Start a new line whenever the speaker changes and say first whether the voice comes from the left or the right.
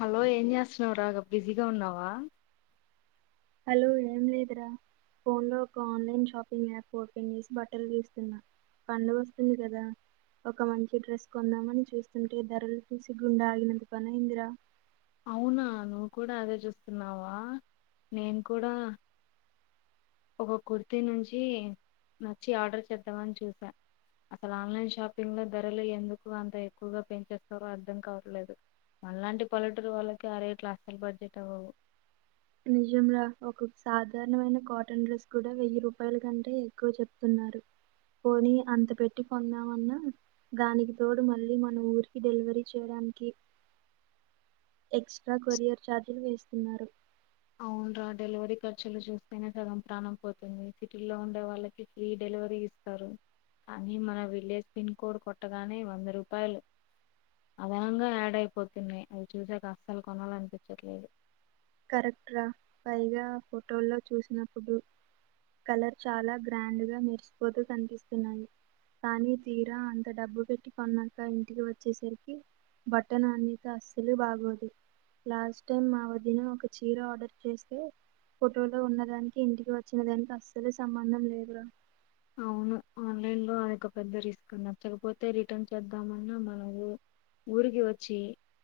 left: hello ఏం చేస్తున్నావు రా గా బిజీగా ఉన్నావా
right: హలో ఏం లేదురా ఫోన్లో ఒక ఆన్లైన్ షాపింగ్ యాప్ ఓపెన్ చేసి బట్టలు చూస్తున్నాను పండగ వస్తుంది కదా ఒక మంచి డ్రస్ కొందామని చూస్తుంటే ధరలు చూసి గుండె ఆగినంత పనైందిరా
left: అవునా నువ్వు కూడా అదే చూస్తున్నావా నేను కూడా ఒక కుర్తి నుంచి నచ్చి ఆర్డర్ చేద్దామని చూసా అసలు ఆన్లైన్ షాపింగ్ లో ధరలు ఎందుకు అంత ఎక్కువగా పెంచేస్తారో అర్థం కావట్లేదు మనలాంటి పల్లెటూరు వాళ్ళకి అరేట్ లస్సలు బడ్జెట్ అవ్వవు
right: నిజం రా ఒక సాధారణమైన కాటన్ డ్రెస్ కూడా వెయ్యి రూపాయల కంటే ఎక్కువ చెప్తున్నారు పోని అంత పెట్టి కొందామన్న దానికి తోడు మళ్ళీ మన ఊరికి డెలివరీ చేయడానికి ఎక్స్ట్రా కొరియర్ ఛార్జీలు వేస్తున్నారు
left: అవున్రా డెలివరీ ఖర్చులు చూస్తేనే సగం ప్రాణం పోతుంది సిటీ లో ఉండే వాళ్ళకి ఫ్రీ డెలివరీ ఇ తారు మన విలేజ్ పిన్ కోడ్ కొట్టగానే వంద రూపాయలు అదనంగా యాడ్ అయిపోతున్నాయి అవి చూసాక అస్సలు కొనాలనిపించట్లేదు
right: కరెక్ట్ రా పైగా ఫోటోల్లో చూసినప్పుడు కలర్ చాలా గ్రాండ్ గా మెరిసిపోతూ కనిపిస్తున్నాయి కానీ తీరా అంత డబ్బు పెట్టి కొన్నాక ఇంటికి వచ్చేసరికి బటన్ అనిత అస్సలు బాగోదు లాస్ట్ టైమ్ మా వదిన ఒక చీర ఆర్డర్ చేస్తే ఫోటోలో ఉన్న దానికి ఇంటికి వచ్చిన దానికి అస్సలే సంబంధం లేదు రా
left: అవును ఆన్లైన్ లో అది ఒక పెద్ద రిస్క్ నచ్చకపోతే రిటర్న్ చేద్దామన్నా మన ఊ ఊరికి వచ్చి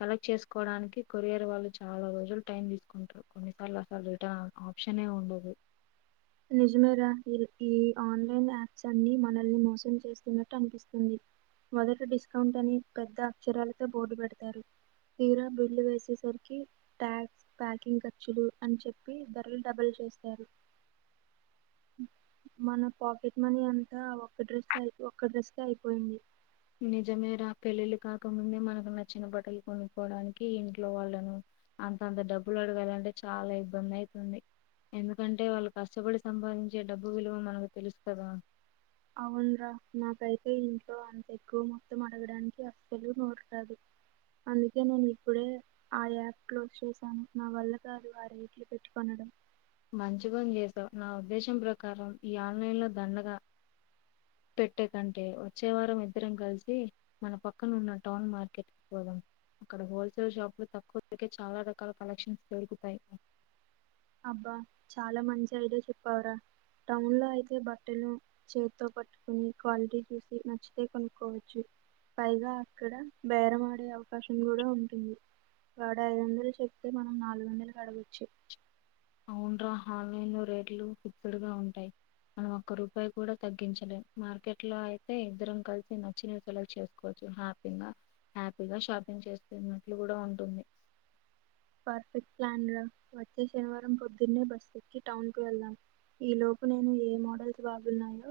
left: కలెక్ట్ చేసుకోవడానికి కొరియర్ వాళ్ళు చాలా రోజులు టైం తీసుకుంటారు కొన్నిసార్లు అసల్ రిట ఆప్షనే ఉండదు
right: నిజమే రా ఈ ఈ ఆన్లైన్ యాప్స్ అన్ని మనల్ని మోసం చేస్తున్నట్టు అనిపిస్తుంది మొదట డిస్కౌంట్ అని పెద్ద అక్షరాలతో బోర్డు పెడతారు తీరా బిల్లు వేసేసరికి ట్యాక్స్ ప్యాకింగ్ ఖర్చులు అని చెప్పి ధరలు డబలు చేస్తారు మన పాకెట్ మనీ అంతా ఒక డ్రెస్ కె ఒక్క డ్రెస్ కె అయిపోయింది
left: నిజమే రా పెళ్ళిళ్ళ కాకముందే మనకు నచ్చిన బట్టలు కొనుకోవడానికి ఇంట్లో వాళ్ళను అంతంత డబ్బులు అడగాలంటే చాలా ఇబ్బంది అయితుంది ఎందుకంటే వాళ్ళు కష్టపడి సంపాదించే డబ్బు విలువ మనకు తెలుసు కదా
right: అవున్రా నాకైతే ఇంట్లో అంత ఎక్కువ మొత్తం అడగడానికి అస్సలు నోరు రాదు అందుకే నేను ఇప్పుడే ఆ యాప్ క్లోజ్ చేశాను నా వల్ల కాదు ఆ రేట్లు పెట్టి కొనడం
left: మంచి పని చేశావు నా ఉద్దేశం ప్రకారం ఈ ఆన్లైన్ లో దండగా పెట్టే కంటే వచ్చే వారం ఇద్దరం కలిసి మన పక్కన ఉన్న టౌన్ మార్కెట్కి పోదం అక్కడ హోల్సేల్ షాప్ లో తక్కువకే చాలా రకాల కలెక్షన్స్ దొరుకుతాయి
right: అబ్బా చాలా మంచి ఐడియా చెప్పావురా టౌన్ లో అయితే బట్టలు చేతితో పట్టుకుని క్వాలిటీ చూసి నచ్చితే కొనుక్కోవచ్చు పైగా అక్కడ బేరం ఆడే అవకాశం కూడా ఉంటుంది వాడు ఐదు వందలు చెప్తే మనం నాలుగు వందలకి అడగచ్చు
left: అవునరా ఆన్లైన్లో రేట్లు ఫిక్స్డ్ గా ఉంటాయి మనం ఒక్క రూపాయి కూడా తగ్గించలేము మార్కెట్ లో అయితే ఇద్దరం కలిసి నచ్చిన సెలెక్ట్ చేస్ కోవచ్చు హ్యాపీగా హ్యాపీగా షాపింగ్ చేస్తున్నట్లు కూడా ఉంటుంది
right: పర్ఫెక్ట్ ప్లాన్ రా వచ్చే శనివారం పొద్దున్నే బస్ ఎక్కి టౌన్ కి వెళ్దాం ఈ లోపు నేను ఏ మోడల్స్ బాగున్నాయో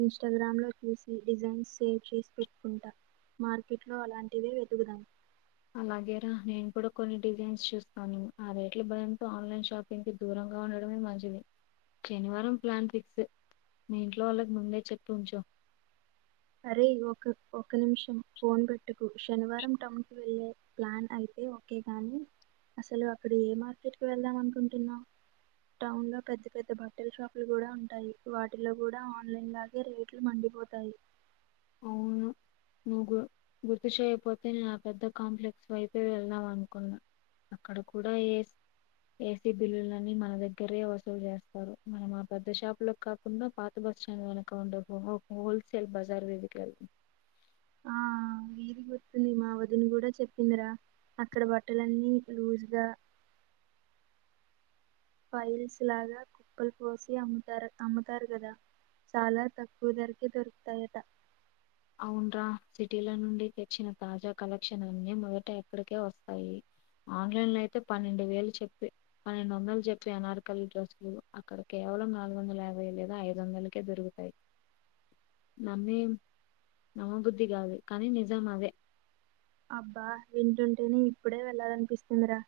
right: ఇన్స్టాగ్రామ్లో చూసి డిజైన్స్ షేర్ చేసి పెట్టుకుంటాను మార్కెట్ లో అలాంటివే వెతుకుదాం
left: అలాగే రా నేను కూడా కొన్ని డిజైన్స్ చూస్తాను ఆ రేట్ల భయంతో ఆన్లైన్ షాప్ పింగ్ దూరంగా ఉండడంమే మంచిది శనివారం ప్లాన్ ఫిక్స్ మీ ఇంట్లో వాళ్ళకి ముందే చెప్పి ఉంచు
right: అరే ఒక ఒక నిమిషం ఫోన్ పెట్టకు శనివారం టౌన్కి వెళ్ళే ప్లాన్ అయితే ఓకే కాగాని అసలు అక్కడ ఏ మార్కెట్కి వెళ్దాం అనుకుంటున్నావు టౌన్ లో పెద్ద పెద్ద బట్టల షాపులు కూడా ఉంటాయి వాటిలో కూడా ఆన్లైన్ ల ఇ రేట్లు మండిపోతాయి
left: అవును నువ్వు గు గుర్తు చేయకపోతే నే పెద్ద కాంప్లెక్స్ వైపే వెళ్దాం అనుకున్నా అక్కడ కూడా ఏస్ ఏసీ బిల్లులని మన దగ్గరే వసూలు చేస్తారు మనం ఆ పెద్ద షాపు లోకి కా ఉన్నా పాత బస్టాండ్ వెనుక ఉండే హోల్సేల్ బజార్ వీధికి వెళ్దాం
right: ఆ వీధీ గుర్తుంది మా వదిన కూడా చెప్పిందిరా అక్కడ బట్టలన్నీ లూజ్గా ఫైల్స్ లాగా కుప్పలు పోసి అమ్ముతారు అమ్ముతారు కదా చాలా తక్కువ ధరకే దొరుకుతాయట
left: అవున్రా సిటీల నుండి తెచ్చిన తాజా కలెక్షన్ అన్నీ మొదట ఇక్కడికే వస్తాయి ఆన్లైన్ లో అయితే పన్నెండు వేలు చెప్పి పన్నెండు వందలు చెప్పే అనార్కలీ డ్రెస్సులు అక్కడ కేవలం నాలుగు వందల యాభై లేదా ఐదు వందలకే దొరుకుతాయి నమ్మి నమ్మబుద్ధి కాదు కానీ నిజం అదే
right: అబ్బా వింటుంటేనే ఇప్పుడే వెళ్ళాలనిపిస్తుందిరా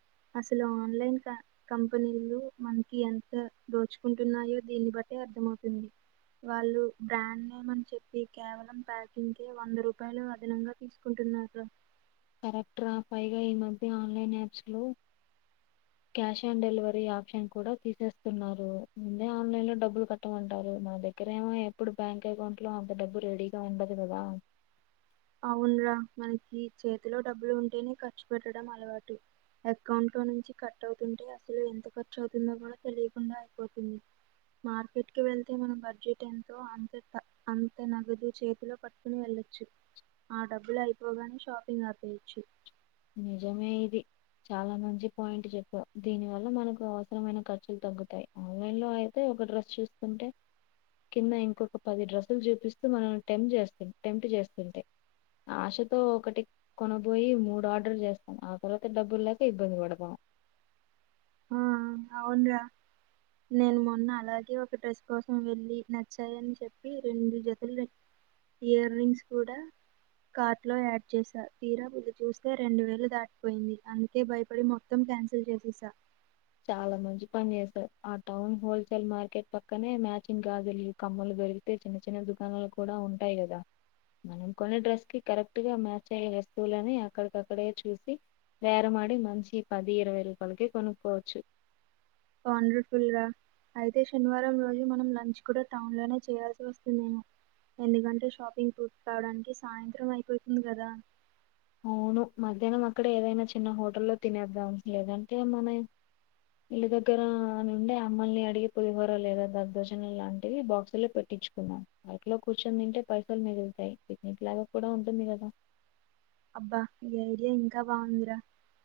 right: అసలు ఆన్లైన్ కా కంపెనీలు మనకి ఎంత దోచుకుంటున్నాయో దీన్ని బట్టే అర్థమవుతుంది వాళ్ళు బ్రాండ్ నేమ్ అని చెప్పి కేవలం ప్యాకింగ్ కే వంద రూపాయలు అదనంగా తీసు కుంటున్నారా
left: కరెక్ట్ రా పైగా ఈ మధ్య ఆన్లైన్ యాప్స్ లో క్యాష్ ఆన్ డెలివరీ ఆప్షన్ కూడా తీసేస్తున్నారు ముందే ఆన్లైన్ లో డబ్బులు కట్టమంటారు మా దగ్గర ఇక్కడేమో ఎప్పుడు బ్యాంక్ అకౌంట్ లో అంత డబ్బు రెడీగా ఉండదు కదా
right: అవున్రా మనకి చేతిలో డబ్బులు ఉంటేనే ఖర్చు పెట్టడం అలవాటు అకౌంట్లో నుంచి కట్ అవుతుంటే అసలు ఎంత ఖర్చు అవుతుందో కూడా తెలియకుండా అయిపోతుంది మార్కెట్ కి వెళ్తే మన బడ్జెట్ ఎంతో అంతే ఇకా అంత నగదు చేతిలో పట్టుకుని వెళ్ళొచ్చు ఆ డబ్బులు అయిపోగానే షాపింగ్ ఆపయచ్చు
left: నిజమే ఇది చాలా మంచి పాయింట్ చెప్పావ్ దీనివల్ల మనకు అవసరమైన ఖర్చులు తగ్గుతాయి ఆన్లైన్ లో అయితే ఒక డ్రస్ చూస్తుంటే కింద ఇంకొక పది డ్రస్సులు చూపిస్తూ మనం టెంప్ట్ చేస్త టెంప్ట్ చేస్తుంటాయి ఆశతో ఒకటి కొనబోయి మూడు ఆడ్ ఆర్డర్ చేస్తాం ఆ తర్వాత డబ్బులు లేక ఇబ్బంది పడతాం
right: ఆ అవున్ రా నేను మొన్న అలాగే ఒక డ్రెస్ కోసం వెళ్ళి నచ్చాయని చెప్పి రెండు జతులు ఇయర్ రింగ్స్ కూడా కార్ట్ లో యాడ్ చేసా తీరా వెళ్ళి చూస్తే రెండు వేలు దాటిపోయింది అందుకే భయపడి మొ మొత్తం క్యాన్సల్ చేసేసా
left: చాలా మంచి పని చేసావు ఆ టౌన్ హోల్సేల్ మార్కెట్ పక్కనే మ్యాచింగ్ గాజులు కమ్మలు దొరికితే చిన్న చిన్న దుకాణాలు కూడా ఉంటాయి కదా మనం కొనె డ్రెస్ కి కరెక్ట్ గా మ్యాచ్ అయ్యే వస్తువులని అక్కడికక్కడే చూసి బ్యారం ఆడి మంచి పది ఇరవై రూపాయలకే కొనుక్కోవచ్చు
right: వాండ్లు తీరా అయితే శనివారం రోజు మనం లంచ్ కూడా టౌన్ లోనే చేయాల్సి వస్తుందేమో ఎందుకంటే షాపింగ్ పూర్తి కావడానికి సాయంత్రం అయిపోతుంది కదా
left: అవును మధ్యానం అక్కడ ఏదైనా చిన్న హోటల్లో తినేద్దాం లేదంటే మనం ఇల్లు దగ్గర నుండి అమ్మల్ని అడిగి పులిహోర లేదా దద్దోజనం లాంటివి బాక్సు లో పెట్ తెచ్చుకున్నాం పార్కులో కూర్చొని తింటే పైసలు మిగులుతాయి పిక్నిక్ లాగా కూడా ఉంటుంది గదా
right: అబ్బా ఈ ఐడియా ఇంకా బాగుందిరా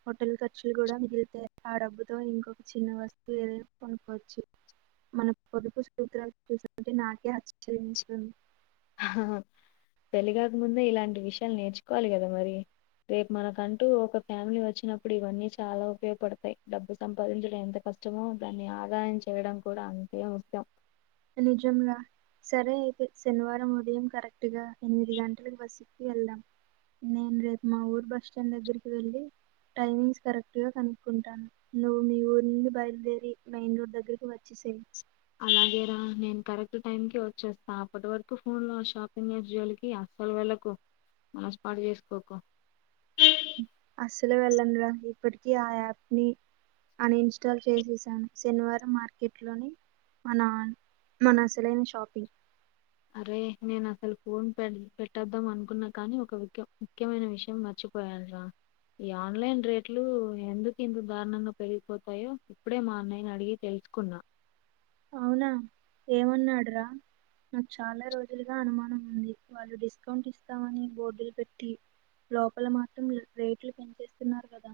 right: హోటల్ ఖర్చులు కూడా మిగిలితే ఆ డబ్బుతో ఇంకొక చిన్న వస్తువు ఏదైనా కొనుక్కోవచ్చు మన పొదుపు సూత్రాల చూస్తాంటే నాకే ఆశ్చర్యమేస్తుంది
left: పెళ్లిగాక ముందే ఇలాంటి విషయాలు నేర్చుకోవాలి గదా మరి రేపు మనకంటూ ఒక ఫ్యామిలీ వచ్చినప్పుడు ఇవన్నీ చాలా ఉపయోగపడతాయి డబ్బు సంపాదించడం ఎంత కష్టమో కొంచెము దాన్ని ఆదాయం చేయడం కూడా అంతే ముఖ్యం
right: నేను జుమ్మా సరే అయితే శనివారం ఉదయం కరెక్ట్గా ఎనిమిది గంటలకు బస్సెక్కి వెళ్దాం నేను రేపు మా ఊరు బస్టాండ్ దగ్గరికి వెళ్ళి టైమింగ్స్ కరెక్ట్ గా కనుక్కుంటాను నువ్వు మీ ఊరు నుండి బయలుదేరి మెయిన రూటు దగ్గరకి వచ్చేసేయి
left: అలాగేరా నేను కరెక్ట్ టైం కి వచ్చేస్తా అప్పటి వరకు ఫోన్ లో షాపింగ్ జోల్కి అసలు అసలు వెళ్లకు మనసు పాడు చేసుకోకు
right: అసలే వెళ్ళను రా ఇప్పటికి ఆ యాప్ ని అనిస్టాల్ చేసేసాను శనివారం మార్కెట్ లోని అవునా మన సెలైన్ షాపింగ్
left: అరే నేను అసలు ఫోన్ పె పెట్టేద్దాం అనుకున్నా కానీ ఒక ముఖ్యం ముఖ్యమైన విషయం మర్చిపో పోయానురా ఈ ఆన్లైన్ రేట్లు ఎందుకింత దారుణంగా పెరిగిపోతాయో ఇప్పుడే మా అన్నయ్యని అడిగి తెలుసుకున్నా
right: అవునా ఏమన్నాడు రా నాకు చాలా రోజులుగా అనుమానం ఉంది వాళ్ళు డిస్కౌంట్ ఇస్తామని బోర్డులు పెట్టి లోపల మాత్రం రేట్లు పెంచేస్తున్నారు గదా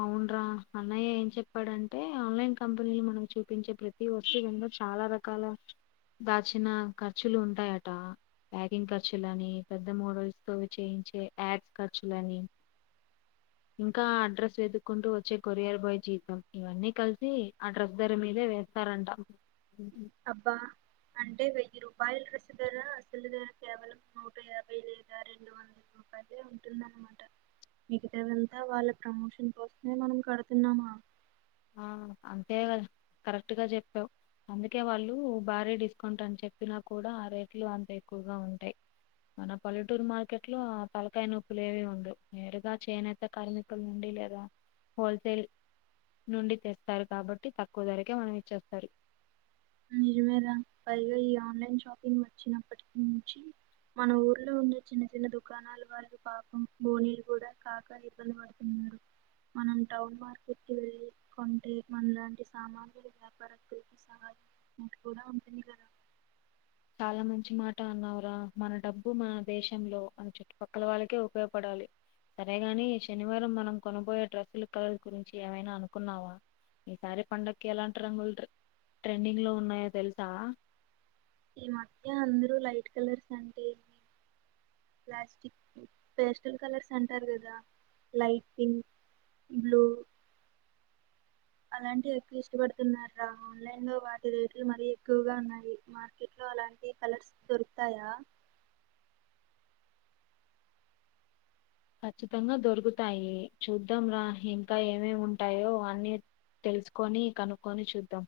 left: అవున్రా అన్నయ్య ఏం చెప్పాడంటే ఆన్లైన్ కంపెనీలు మనం చూపించే ప్రతి ప్రతి వస్తువు మింద చాలా రకాల దాచిన ఖర్చులు ఉంటాయట ప్యాకింగ్ ఖర్చులని పెద్ద మోడల్స్ తో చేయించే యాడ్స్ ఖర్చులని ఇంకా అడ్రస్ వెతుక్కుంటూ వచ్చే కొరియర్ బాయ్ జీతం ఇవన్నీ కలిసి అడ్రస్ ధర మీదే వేస్త స్తారంట
right: అబ్బా అంటే వెయ్యి రూపాయల డ్రస్సు ధర అసలు ధర కేవలం నూట యాభై లేదా రెండు వంద పదే ఉంటుంది అన్నమాట మిగతా అంతా వాళ్ళ ప్రమోషన్ కోసమే మనం కడుతున్నామా
left: ఆ అంతే కదా కరెక్ట్ గా చెప్పావు అందుకే వాళ్ళు భారీ డిస్కౌంట్ అని చెప్పినా కూడా ఆ రేట్లు అంత ఎక్కువగా ఉంటాయి మన పల్లెటూరు మార్కెట్ లో ఆ తలకాయ నొప్పులు ఏవి ఉండవు నేరుగా చే నేత కార్మికుల నుండి లేదా హోల్సేల్ నుండి తెస్తారు కాబట్టి తక్కువ ధరకే మనం ఇచ్చేస్తారు
right: నిజమే రా పైగా ఈ ఆన్లైన్ షాపింగ్ వచ్చినప్పటి నుంచి మన ఊర్లో ఉండే చిన్న చిన్న దుకాణాలు వాళ్ళు పాపం బోనీలు కూడా కాక ఇబ్బంది పడుతు ఉ మనం టౌన్ మార్కెట్ కి వెళ్ళి కొంటే మన లాంటి సామాన్యులు [inaudible] కూడా ఉంటుంది కదా
left: చాలా మంచి మాట అన్నావురా మన డబ్బు మన దేశంలో అని చుట్టుపక్కల వాళ్ళకే ఉపయోగపడాలి సరే గాని శనివారం మనం కొనబోయే డ్రస్సుల కలర్స్ గురించి ఏమైనా అనుకున్నావా ఈసారి పండగకి ఎలాంటి రంగులు ట్రే ట్రెండింగ్ లో ఉన్నాయో తెలుసా
right: ఈ మధ్య అందరూ లైట్ కలర్స్ అంటే ప్లాస్టిక్ పేస్టల్ కలర్స్ అంటారు కదా లైట్ పింక్ బ్లూ అలాంటివి ఎక్కువ ఇష్టపడుతున్నరు రా ఆన్లైన్ లో వాటి రేట్లు మరీ ఎక్కువగా ఉన్నాయి మార్కెట్ లో అలాంటి కలర్స్ దొరుకుతాయా
left: ఖచ్చితంగా దొరుకుతాయి చూద్దాం రా ఇంకా ఏమేమి ఉంటాయో అన్ని తెలుసుకొని కనుక్కొని చూద్దాం